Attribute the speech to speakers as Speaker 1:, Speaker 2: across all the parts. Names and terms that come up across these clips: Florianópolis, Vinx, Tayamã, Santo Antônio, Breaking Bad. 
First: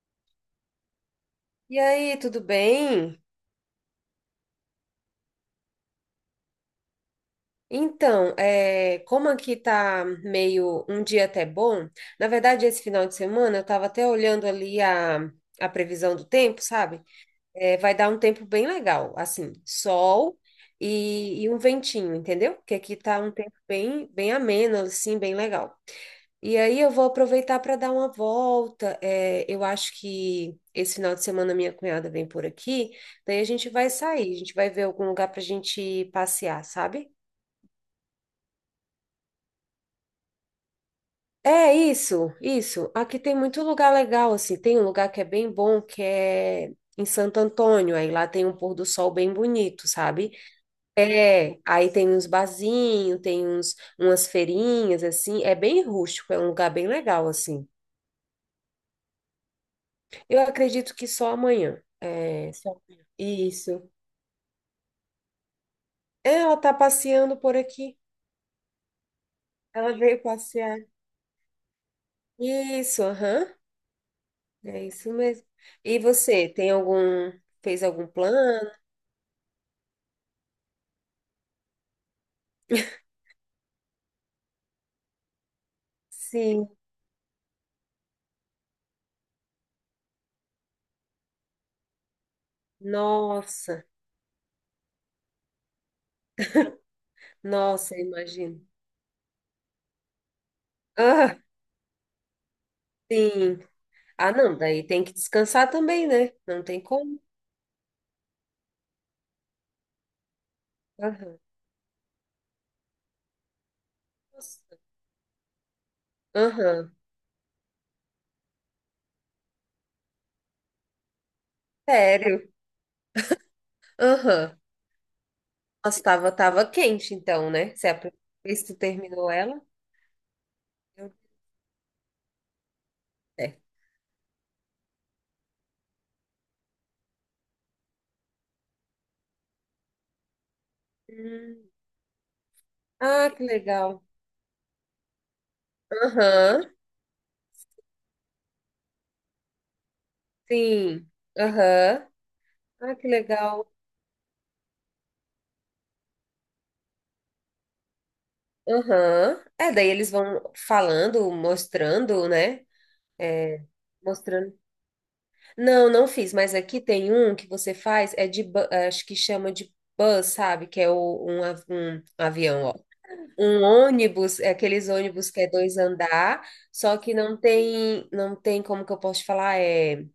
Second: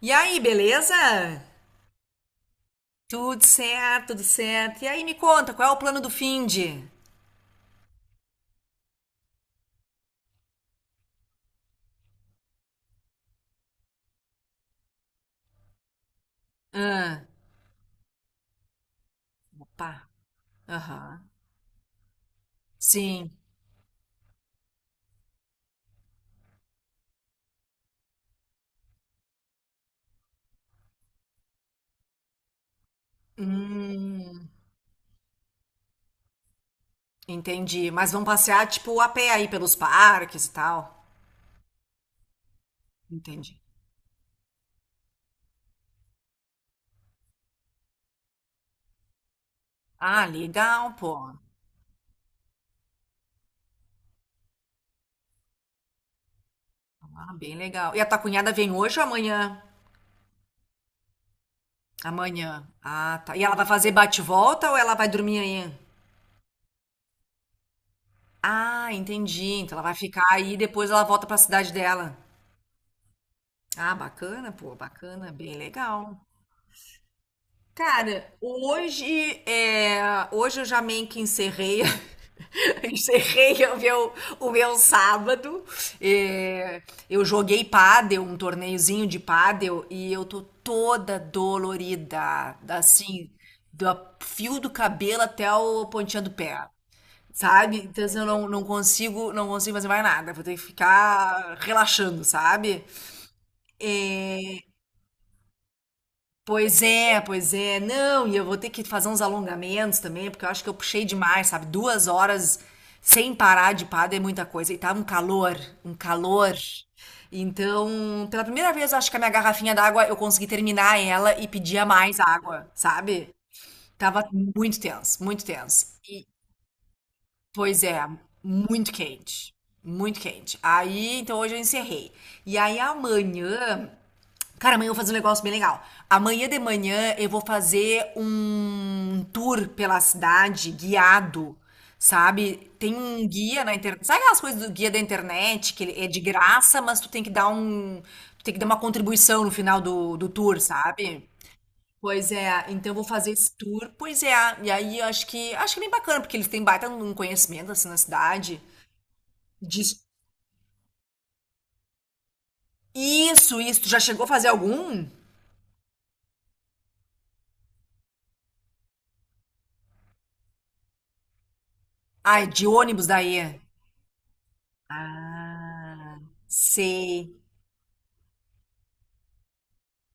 Speaker 1: E aí, beleza?
Speaker 2: E aí, tudo bem?
Speaker 1: Tudo certo, tudo certo. E aí, me conta, qual é o plano do finde?
Speaker 2: Então, como aqui tá meio um dia até bom, na verdade, esse final de semana eu tava até olhando ali a previsão do tempo, sabe?
Speaker 1: Ah,
Speaker 2: É, vai dar um tempo bem legal, assim,
Speaker 1: opa,
Speaker 2: sol
Speaker 1: aham.
Speaker 2: e um ventinho, entendeu? Porque aqui tá
Speaker 1: Sim.
Speaker 2: um tempo bem, bem ameno, assim, bem legal. E aí eu vou aproveitar para dar uma volta. É, eu acho que esse final de semana minha cunhada vem por aqui, daí a gente vai sair, a
Speaker 1: Hum,
Speaker 2: gente vai ver algum lugar para a gente passear, sabe?
Speaker 1: entendi. Mas vão passear, tipo, a pé aí pelos parques e tal?
Speaker 2: É isso, isso. Aqui tem
Speaker 1: Entendi.
Speaker 2: muito lugar legal, assim. Tem um lugar que é bem bom, que é em Santo Antônio. Aí lá tem um pôr do sol bem bonito,
Speaker 1: Ah,
Speaker 2: sabe?
Speaker 1: legal, pô.
Speaker 2: É, aí tem uns barzinhos, umas feirinhas, assim. É bem rústico, é um lugar bem legal,
Speaker 1: Ah, bem
Speaker 2: assim.
Speaker 1: legal. E a tua cunhada vem hoje ou amanhã?
Speaker 2: Eu acredito que só amanhã.
Speaker 1: Amanhã.
Speaker 2: Só amanhã.
Speaker 1: Ah, tá. E ela vai
Speaker 2: isso.
Speaker 1: fazer bate-volta ou ela vai dormir aí?
Speaker 2: É, ela tá passeando por aqui.
Speaker 1: Ah, entendi. Então ela
Speaker 2: Ela
Speaker 1: vai
Speaker 2: veio
Speaker 1: ficar aí e
Speaker 2: passear.
Speaker 1: depois ela volta pra cidade dela.
Speaker 2: Isso, aham.
Speaker 1: Ah, bacana, pô,
Speaker 2: É isso
Speaker 1: bacana,
Speaker 2: mesmo.
Speaker 1: bem
Speaker 2: E
Speaker 1: legal.
Speaker 2: você, fez algum
Speaker 1: Cara,
Speaker 2: plano?
Speaker 1: hoje é, hoje eu já meio que encerrei, encerrei o meu sábado.
Speaker 2: Sim.
Speaker 1: É, eu joguei pádel, um torneiozinho de pádel, e eu tô toda dolorida, assim,
Speaker 2: Nossa,
Speaker 1: do fio do cabelo até o pontinha do pé, sabe?
Speaker 2: nossa,
Speaker 1: Então assim, eu não, não
Speaker 2: imagino.
Speaker 1: consigo, não consigo fazer mais nada, vou ter que
Speaker 2: Ah,
Speaker 1: ficar relaxando, sabe?
Speaker 2: sim. Ah, não, daí tem que descansar também, né? Não tem
Speaker 1: Pois é,
Speaker 2: como.
Speaker 1: pois é. Não, e eu vou ter que fazer uns alongamentos também, porque eu acho que eu puxei
Speaker 2: Aham.
Speaker 1: demais, sabe? 2 horas sem parar de pádel é muita coisa.
Speaker 2: Nossa.
Speaker 1: E tava um calor, um calor.
Speaker 2: Aham.
Speaker 1: Então, pela primeira vez, eu acho que a minha garrafinha d'água eu consegui terminar ela e pedia mais
Speaker 2: Sério.
Speaker 1: água, sabe? Tava
Speaker 2: Aham.
Speaker 1: muito tenso, muito tenso.
Speaker 2: Nossa,
Speaker 1: E,
Speaker 2: tava quente então, né?
Speaker 1: pois
Speaker 2: Se a
Speaker 1: é,
Speaker 2: primeira vez que tu
Speaker 1: muito
Speaker 2: terminou
Speaker 1: quente,
Speaker 2: ela,
Speaker 1: muito quente.
Speaker 2: deu
Speaker 1: Aí, então hoje eu encerrei. E aí
Speaker 2: certo.
Speaker 1: amanhã. Cara, amanhã eu vou fazer um negócio bem legal. Amanhã de manhã eu vou fazer um tour pela cidade guiado,
Speaker 2: Hum.
Speaker 1: sabe? Tem um
Speaker 2: Ah, que
Speaker 1: guia na
Speaker 2: legal.
Speaker 1: internet. Sabe aquelas coisas do guia da internet, que ele é de
Speaker 2: Aham,
Speaker 1: graça, mas tu tem que dar um. Tu tem que dar uma contribuição no final do tour,
Speaker 2: sim.
Speaker 1: sabe?
Speaker 2: Aham,
Speaker 1: Pois é, então eu
Speaker 2: ah,
Speaker 1: vou
Speaker 2: que
Speaker 1: fazer esse
Speaker 2: legal.
Speaker 1: tour. Pois é, e aí eu acho que é bem bacana, porque eles têm baita um conhecimento assim na cidade.
Speaker 2: Aham. É, daí
Speaker 1: Diz...
Speaker 2: eles vão falando, mostrando, né?
Speaker 1: Isso,
Speaker 2: É,
Speaker 1: isso. Tu já chegou a fazer
Speaker 2: mostrando.
Speaker 1: algum?
Speaker 2: Não, não fiz, mas aqui tem um que você faz, acho que chama de bus, sabe? Que é um, um
Speaker 1: Ai,
Speaker 2: avião,
Speaker 1: de
Speaker 2: ó.
Speaker 1: ônibus daí.
Speaker 2: Um ônibus, é aqueles ônibus que é dois
Speaker 1: Ah,
Speaker 2: andar, só que
Speaker 1: sei,
Speaker 2: não tem, como que eu posso te falar?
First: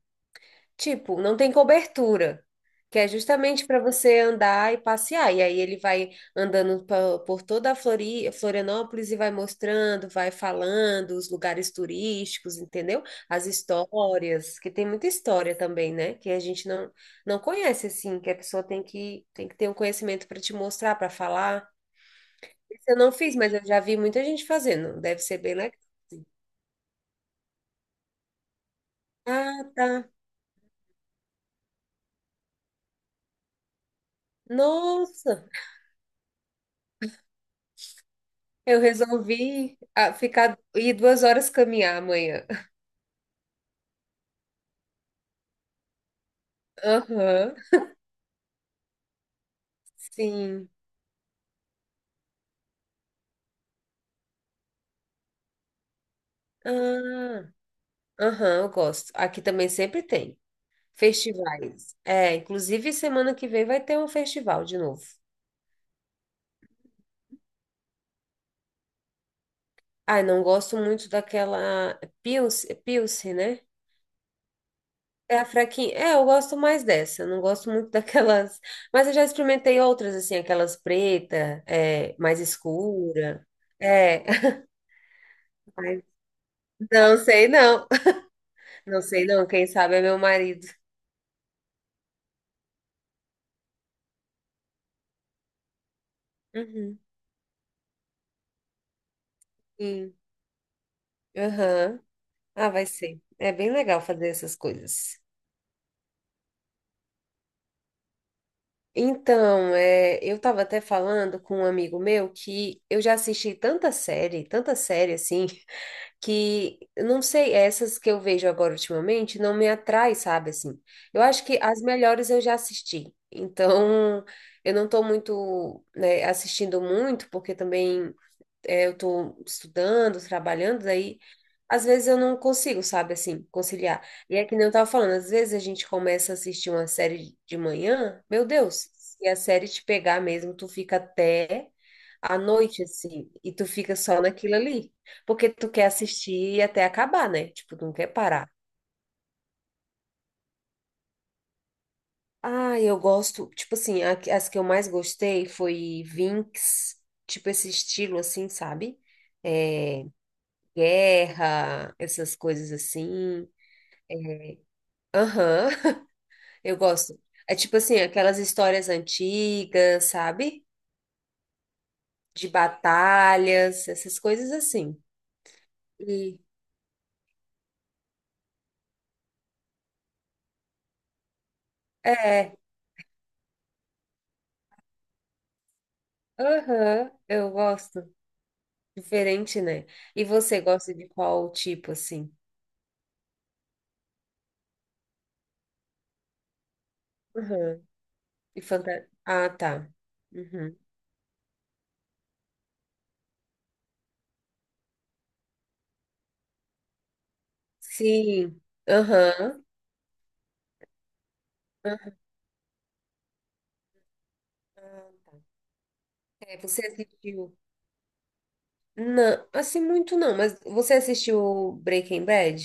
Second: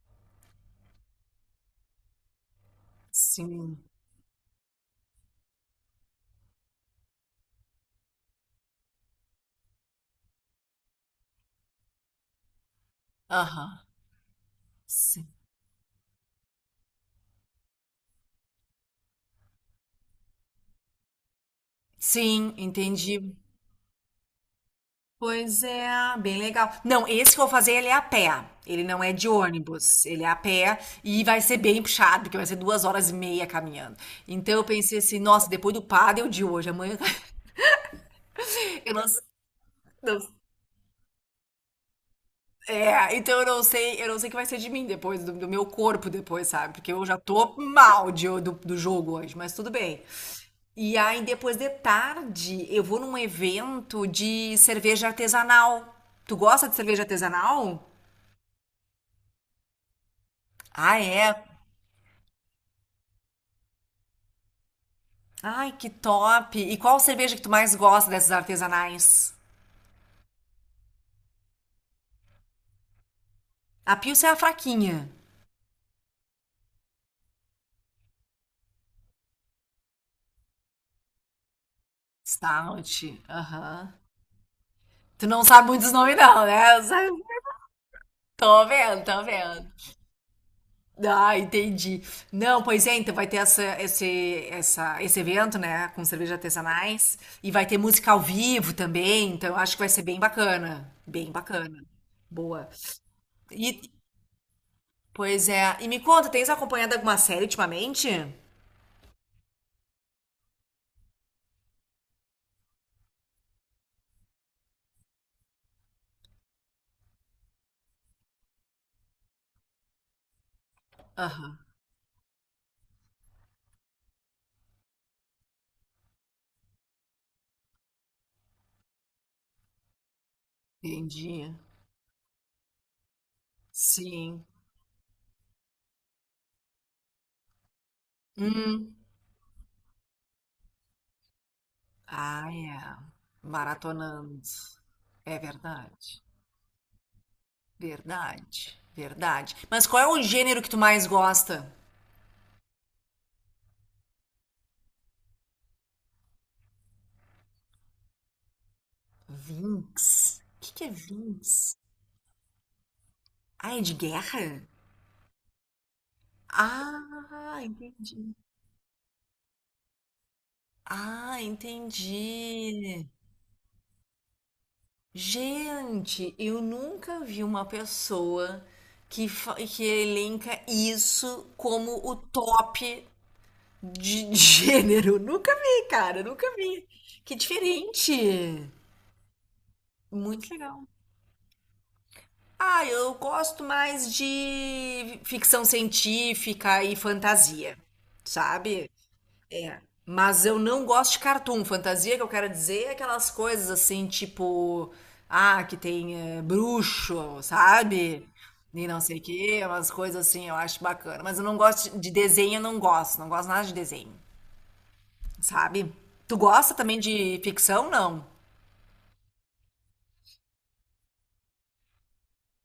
Speaker 2: Tipo, não tem cobertura, que é justamente
Speaker 1: sim,
Speaker 2: para você andar e passear. E aí ele vai andando por toda a Florianópolis e vai mostrando, vai falando os lugares turísticos, entendeu? As
Speaker 1: aham,
Speaker 2: histórias, que tem muita
Speaker 1: sim,
Speaker 2: história também, né? Que a gente não conhece assim, que a pessoa tem que ter um conhecimento para te mostrar, para falar.
Speaker 1: sim,
Speaker 2: Esse eu não fiz,
Speaker 1: entendi.
Speaker 2: mas eu já vi muita gente fazendo. Deve ser bem
Speaker 1: Pois
Speaker 2: legal.
Speaker 1: é, bem legal. Não, esse que eu vou fazer, ele é a pé, ele não é de
Speaker 2: Ah,
Speaker 1: ônibus,
Speaker 2: tá.
Speaker 1: ele é a pé e vai ser bem puxado, porque vai ser 2 horas e meia caminhando. Então eu pensei assim,
Speaker 2: Nossa!
Speaker 1: nossa, depois do pádel de hoje, amanhã,
Speaker 2: Eu
Speaker 1: eu não,
Speaker 2: resolvi
Speaker 1: não
Speaker 2: ficar ir 2 horas caminhar amanhã.
Speaker 1: É, então eu não sei o que vai ser de mim depois, do meu corpo depois, sabe? Porque eu já
Speaker 2: Aham,
Speaker 1: tô mal do jogo hoje, mas tudo bem.
Speaker 2: sim.
Speaker 1: E aí, depois de tarde, eu vou num evento de cerveja artesanal. Tu gosta de cerveja
Speaker 2: Ah,
Speaker 1: artesanal?
Speaker 2: aham, eu gosto. Aqui também sempre tem
Speaker 1: Ah, é?
Speaker 2: festivais. É, inclusive semana que vem vai ter um festival de novo.
Speaker 1: Ai, que top! E qual cerveja que tu mais gosta dessas artesanais?
Speaker 2: Ai, não gosto muito daquela Pilce, Pilce, né?
Speaker 1: A Pilsen é a fraquinha.
Speaker 2: É a fraquinha. É, eu gosto mais dessa. Eu Não gosto muito daquelas. Mas eu já experimentei outras, assim, aquelas preta, mais
Speaker 1: Stout,
Speaker 2: escura.
Speaker 1: aham.
Speaker 2: É.
Speaker 1: Tu não sabe muitos
Speaker 2: Mas
Speaker 1: nomes não, né?
Speaker 2: Não sei, não.
Speaker 1: Tô
Speaker 2: Não
Speaker 1: vendo, tô
Speaker 2: sei não, quem
Speaker 1: vendo.
Speaker 2: sabe é meu marido.
Speaker 1: Ah, entendi. Não, pois é, então vai ter esse evento, né, com cerveja
Speaker 2: Uhum.
Speaker 1: artesanais e vai ter música ao vivo também, então eu acho que vai ser
Speaker 2: Sim.
Speaker 1: bem bacana, bem bacana.
Speaker 2: Aham.
Speaker 1: Boa.
Speaker 2: Ah, vai ser. É bem
Speaker 1: E,
Speaker 2: legal fazer essas coisas.
Speaker 1: pois é, e me conta, tens acompanhado alguma série ultimamente?
Speaker 2: Então, eu estava até falando com um amigo meu que eu já assisti tanta série assim, que eu não sei, essas que eu vejo agora ultimamente não me atrai, sabe assim. Eu acho que
Speaker 1: Aham,
Speaker 2: as melhores eu já assisti. Então, eu não estou muito, né, assistindo muito, porque também eu tô estudando, trabalhando, daí
Speaker 1: entendi.
Speaker 2: às vezes eu não consigo, sabe, assim, conciliar. E é
Speaker 1: Sim.
Speaker 2: que nem eu tava falando, às vezes a gente começa a assistir uma série de manhã, meu Deus,
Speaker 1: Hum.
Speaker 2: se a série te pegar mesmo, tu fica até à
Speaker 1: Ah,
Speaker 2: noite,
Speaker 1: é.
Speaker 2: assim, e tu fica só
Speaker 1: Maratonando.
Speaker 2: naquilo ali,
Speaker 1: É
Speaker 2: porque tu quer
Speaker 1: verdade.
Speaker 2: assistir até acabar, né? Tipo, tu não quer parar.
Speaker 1: Verdade. Verdade. Mas qual é o gênero que tu mais gosta?
Speaker 2: Ah, eu gosto, tipo assim, as que eu mais gostei foi Vinx, tipo esse estilo assim, sabe? É,
Speaker 1: Vinx? O que que é Vinx?
Speaker 2: guerra, essas coisas assim.
Speaker 1: Ah, é de guerra?
Speaker 2: Aham, eu gosto. É
Speaker 1: Ah,
Speaker 2: tipo assim,
Speaker 1: entendi.
Speaker 2: aquelas histórias antigas, sabe?
Speaker 1: Ah,
Speaker 2: De
Speaker 1: entendi.
Speaker 2: batalhas, essas coisas assim.
Speaker 1: Gente,
Speaker 2: E
Speaker 1: eu nunca vi uma pessoa que elenca isso como o
Speaker 2: é,
Speaker 1: top de gênero. Nunca vi, cara, nunca vi.
Speaker 2: aham,
Speaker 1: Que
Speaker 2: eu gosto.
Speaker 1: diferente.
Speaker 2: Diferente, né? E
Speaker 1: Muito
Speaker 2: você
Speaker 1: legal.
Speaker 2: gosta de qual tipo assim?
Speaker 1: Ah, eu gosto mais de ficção científica e fantasia,
Speaker 2: Aham.
Speaker 1: sabe?
Speaker 2: Ah,
Speaker 1: É.
Speaker 2: tá.
Speaker 1: Mas eu
Speaker 2: Uhum.
Speaker 1: não gosto de cartoon. Fantasia que eu quero dizer é aquelas coisas assim, tipo, ah, que tem bruxo, sabe?
Speaker 2: Sim.
Speaker 1: E não sei o quê,
Speaker 2: Aham.
Speaker 1: umas coisas assim, eu acho bacana. Mas eu não gosto de
Speaker 2: Aham.
Speaker 1: desenho, eu não gosto. Não gosto nada de desenho, sabe? Tu
Speaker 2: É,
Speaker 1: gosta
Speaker 2: você
Speaker 1: também de
Speaker 2: assistiu?
Speaker 1: ficção? Não.
Speaker 2: Não, assim muito não, mas você assistiu Breaking Bad?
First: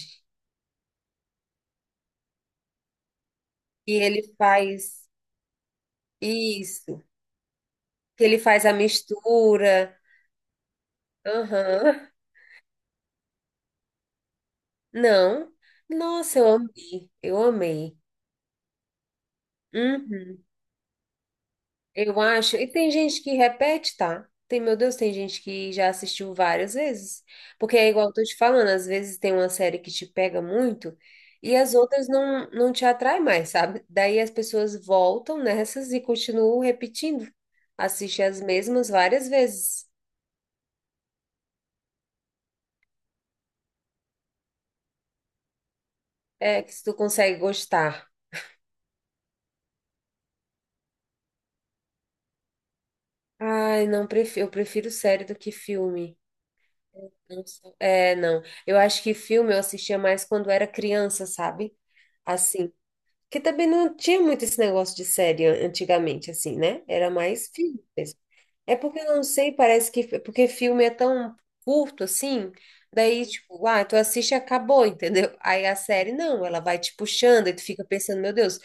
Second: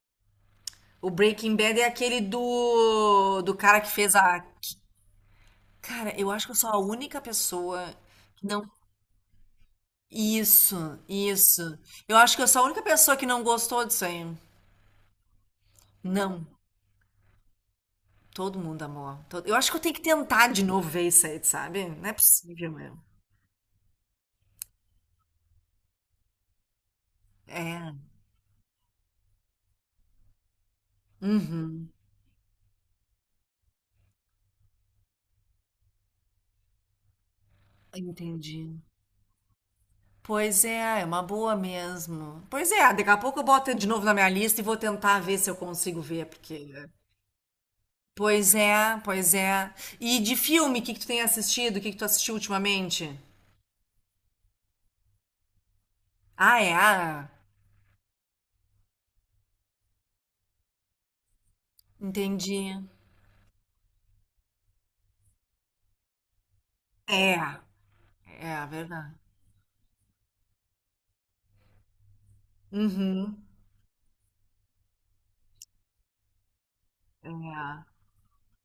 Speaker 1: O Breaking Bad é aquele do cara que
Speaker 2: E
Speaker 1: fez
Speaker 2: ele
Speaker 1: a.
Speaker 2: faz
Speaker 1: Cara, eu acho que eu sou a
Speaker 2: isso,
Speaker 1: única pessoa
Speaker 2: que ele
Speaker 1: que
Speaker 2: faz
Speaker 1: não.
Speaker 2: a mistura.
Speaker 1: Isso, isso.
Speaker 2: Aham.
Speaker 1: Eu acho que eu sou a única pessoa que não gostou disso aí.
Speaker 2: Não. Nossa,
Speaker 1: Não.
Speaker 2: eu amei. Eu amei.
Speaker 1: Todo mundo amou. Todo- Eu acho que eu tenho que
Speaker 2: Uhum.
Speaker 1: tentar de novo ver isso aí, sabe? Não é
Speaker 2: Eu acho. E
Speaker 1: possível
Speaker 2: tem
Speaker 1: mesmo.
Speaker 2: gente que repete, tá? Tem, meu Deus, tem gente que já assistiu várias vezes. Porque é
Speaker 1: É.
Speaker 2: igual eu tô te falando, às vezes tem uma série que te pega muito e as
Speaker 1: Uhum.
Speaker 2: outras não te atrai mais, sabe? Daí as pessoas voltam nessas e continuam repetindo. Assiste as
Speaker 1: Entendi.
Speaker 2: mesmas várias vezes.
Speaker 1: Pois é, é uma boa mesmo. Pois é, daqui a pouco eu boto de novo na minha lista e vou tentar ver se eu consigo ver,
Speaker 2: É que
Speaker 1: porque.
Speaker 2: se tu consegue gostar.
Speaker 1: Pois é, pois é. E de filme, o que que tu tem assistido? O que que tu assistiu ultimamente?
Speaker 2: Ai, não, eu prefiro série do que filme.
Speaker 1: Ah, é? Ah,
Speaker 2: É, não. Eu acho que filme eu assistia mais quando era criança, sabe?
Speaker 1: entendi.
Speaker 2: Assim. Que também não tinha muito esse negócio de série antigamente, assim, né? Era
Speaker 1: É,
Speaker 2: mais filme mesmo.
Speaker 1: é
Speaker 2: É porque
Speaker 1: verdade.
Speaker 2: eu não sei, parece que. Porque filme é tão curto assim. Daí,
Speaker 1: Uhum.
Speaker 2: tipo, tu assiste e acabou, entendeu? Aí a série, não, ela vai te puxando e tu
Speaker 1: É,
Speaker 2: fica pensando, meu Deus,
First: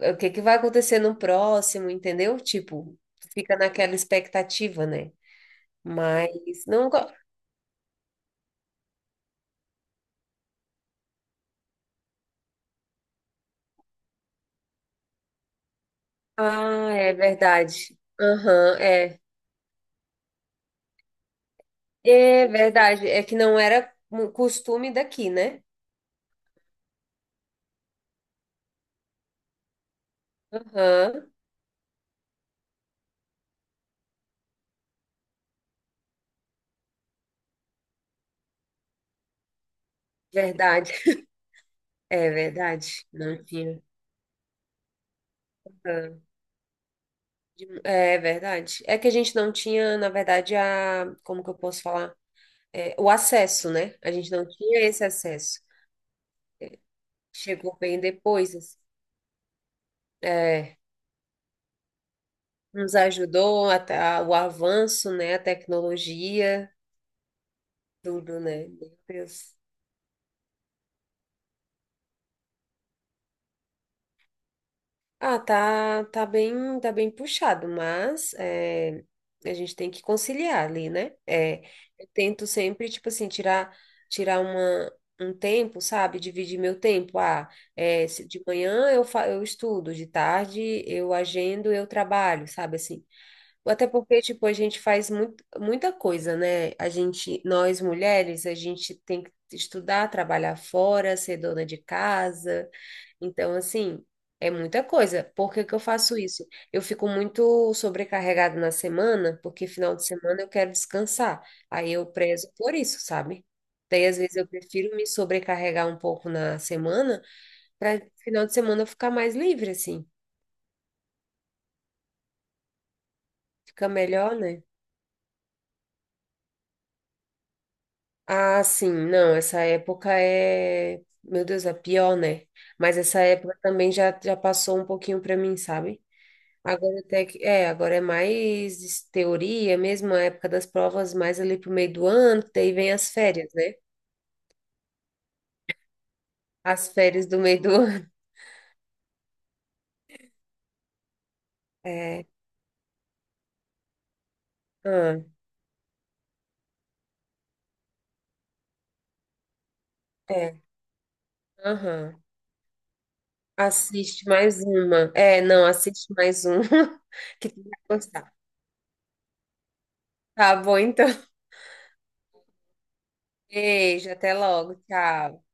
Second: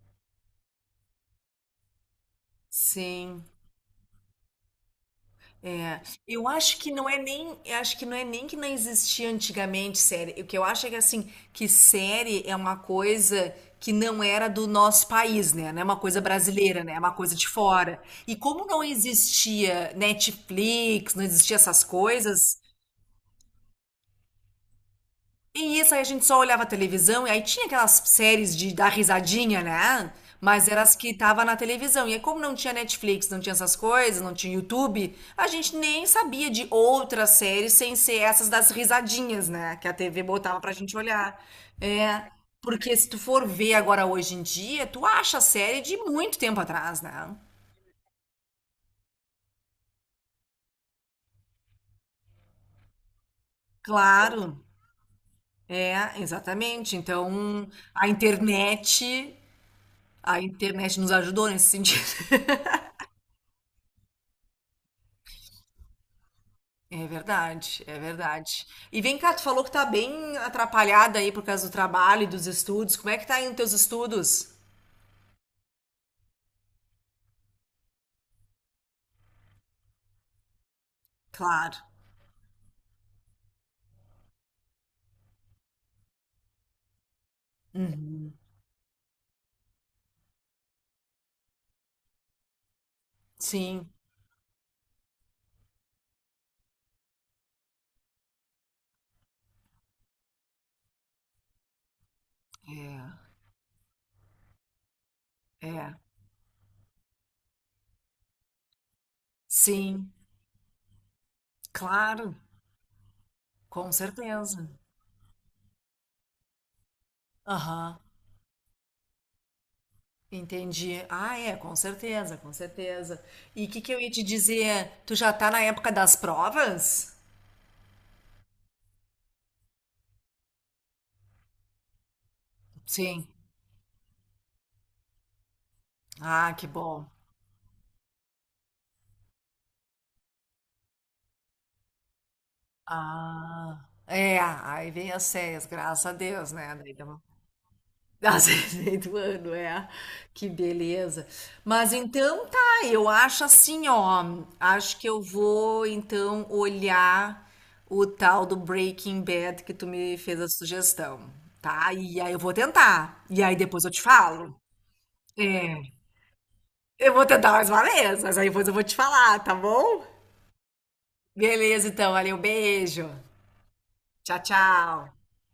Speaker 2: o que que vai acontecer no próximo, entendeu? Tipo, tu
Speaker 1: sim.
Speaker 2: fica naquela expectativa, né?
Speaker 1: É,
Speaker 2: Mas não. go-
Speaker 1: eu acho que não é nem que não existia antigamente série. O que eu acho é que assim, que série é uma coisa que não era do nosso país, né? Não é uma coisa brasileira,
Speaker 2: Ah,
Speaker 1: né? É uma
Speaker 2: é
Speaker 1: coisa de
Speaker 2: verdade.
Speaker 1: fora. E como
Speaker 2: Aham,
Speaker 1: não
Speaker 2: é.
Speaker 1: existia Netflix, não existia essas
Speaker 2: É
Speaker 1: coisas,
Speaker 2: verdade. É que não era um costume daqui, né?
Speaker 1: e isso aí a gente só olhava a televisão, e aí tinha aquelas séries de dar risadinha, né? Mas eram as que
Speaker 2: Aham,
Speaker 1: tava na televisão. E aí, como não tinha Netflix, não tinha essas coisas, não tinha YouTube, a gente nem sabia de outras séries sem ser essas das risadinhas, né? Que a TV botava pra
Speaker 2: verdade.
Speaker 1: gente olhar.
Speaker 2: É
Speaker 1: É, porque
Speaker 2: verdade.
Speaker 1: se tu
Speaker 2: Não
Speaker 1: for ver
Speaker 2: tinha.
Speaker 1: agora hoje em dia, tu acha a série de
Speaker 2: Aham.
Speaker 1: muito tempo atrás, né?
Speaker 2: É verdade. É que a gente não tinha, na verdade, a. Como que eu posso falar? É, o acesso, né? A gente não
Speaker 1: Claro,
Speaker 2: tinha esse acesso.
Speaker 1: é, exatamente. Então,
Speaker 2: Chegou bem
Speaker 1: a
Speaker 2: depois. assim.
Speaker 1: internet, a
Speaker 2: É,
Speaker 1: internet nos ajudou nesse sentido.
Speaker 2: nos ajudou até o avanço, né? A tecnologia,
Speaker 1: É verdade, é
Speaker 2: tudo,
Speaker 1: verdade.
Speaker 2: né? Meu
Speaker 1: E vem cá, tu
Speaker 2: Deus.
Speaker 1: falou que tá bem atrapalhada aí por causa do trabalho e dos estudos. Como é que tá indo teus estudos?
Speaker 2: Ah, tá, tá bem puxado, mas a gente tem que conciliar ali, né? É,
Speaker 1: Claro.
Speaker 2: eu tento sempre, tipo assim, tirar um tempo, sabe? Dividir meu tempo. Ah, é,
Speaker 1: Uhum.
Speaker 2: de manhã eu estudo, de tarde eu agendo, eu trabalho, sabe? Assim, até
Speaker 1: Sim.
Speaker 2: porque, tipo, a gente faz muita coisa, né? A gente, nós mulheres, a gente tem que estudar, trabalhar fora, ser dona de casa.
Speaker 1: É,
Speaker 2: Então, assim, é muita coisa. Por que que eu
Speaker 1: é.
Speaker 2: faço isso? Eu fico muito sobrecarregada na semana, porque final de
Speaker 1: Sim,
Speaker 2: semana eu quero descansar. Aí eu
Speaker 1: claro.
Speaker 2: prezo por isso, sabe?
Speaker 1: Com
Speaker 2: Daí, às vezes, eu
Speaker 1: certeza.
Speaker 2: prefiro me sobrecarregar um pouco na semana,
Speaker 1: Aham.
Speaker 2: para final de semana eu ficar mais livre, assim.
Speaker 1: Entendi. Ah, é, com certeza, com certeza. E o que
Speaker 2: Fica
Speaker 1: que eu ia te
Speaker 2: melhor, né?
Speaker 1: dizer? Tu já tá na época das provas?
Speaker 2: Ah, sim, não, essa época é, meu Deus, é pior, né? Mas essa
Speaker 1: Sim.
Speaker 2: época também já passou um pouquinho para mim, sabe?
Speaker 1: Ah, que
Speaker 2: Agora
Speaker 1: bom.
Speaker 2: até que, agora é mais teoria mesmo, a época das provas mais ali pro meio do ano, que daí vem as férias, né?
Speaker 1: Ah, é, aí vem as séries, graças a Deus, né?
Speaker 2: As
Speaker 1: Daí dá uma
Speaker 2: férias do meio do ano.
Speaker 1: Nossa, meio do ano, é. Que beleza. Mas
Speaker 2: É,
Speaker 1: então tá, eu acho assim, ó. Acho que
Speaker 2: ah,
Speaker 1: eu vou então olhar o tal do Breaking Bad que tu me fez a
Speaker 2: é,
Speaker 1: sugestão, tá?
Speaker 2: aham.
Speaker 1: E aí eu vou tentar. E aí depois eu te
Speaker 2: Assiste
Speaker 1: falo.
Speaker 2: mais uma. É, não,
Speaker 1: É.
Speaker 2: assiste mais uma
Speaker 1: Eu vou
Speaker 2: que
Speaker 1: tentar
Speaker 2: tu
Speaker 1: mais uma
Speaker 2: vai
Speaker 1: vez,
Speaker 2: gostar.
Speaker 1: mas aí depois eu vou te falar, tá bom?
Speaker 2: Tá bom, então.
Speaker 1: Beleza, então, valeu, beijo.
Speaker 2: Beijo, até
Speaker 1: Tchau,
Speaker 2: logo,
Speaker 1: tchau.
Speaker 2: tchau.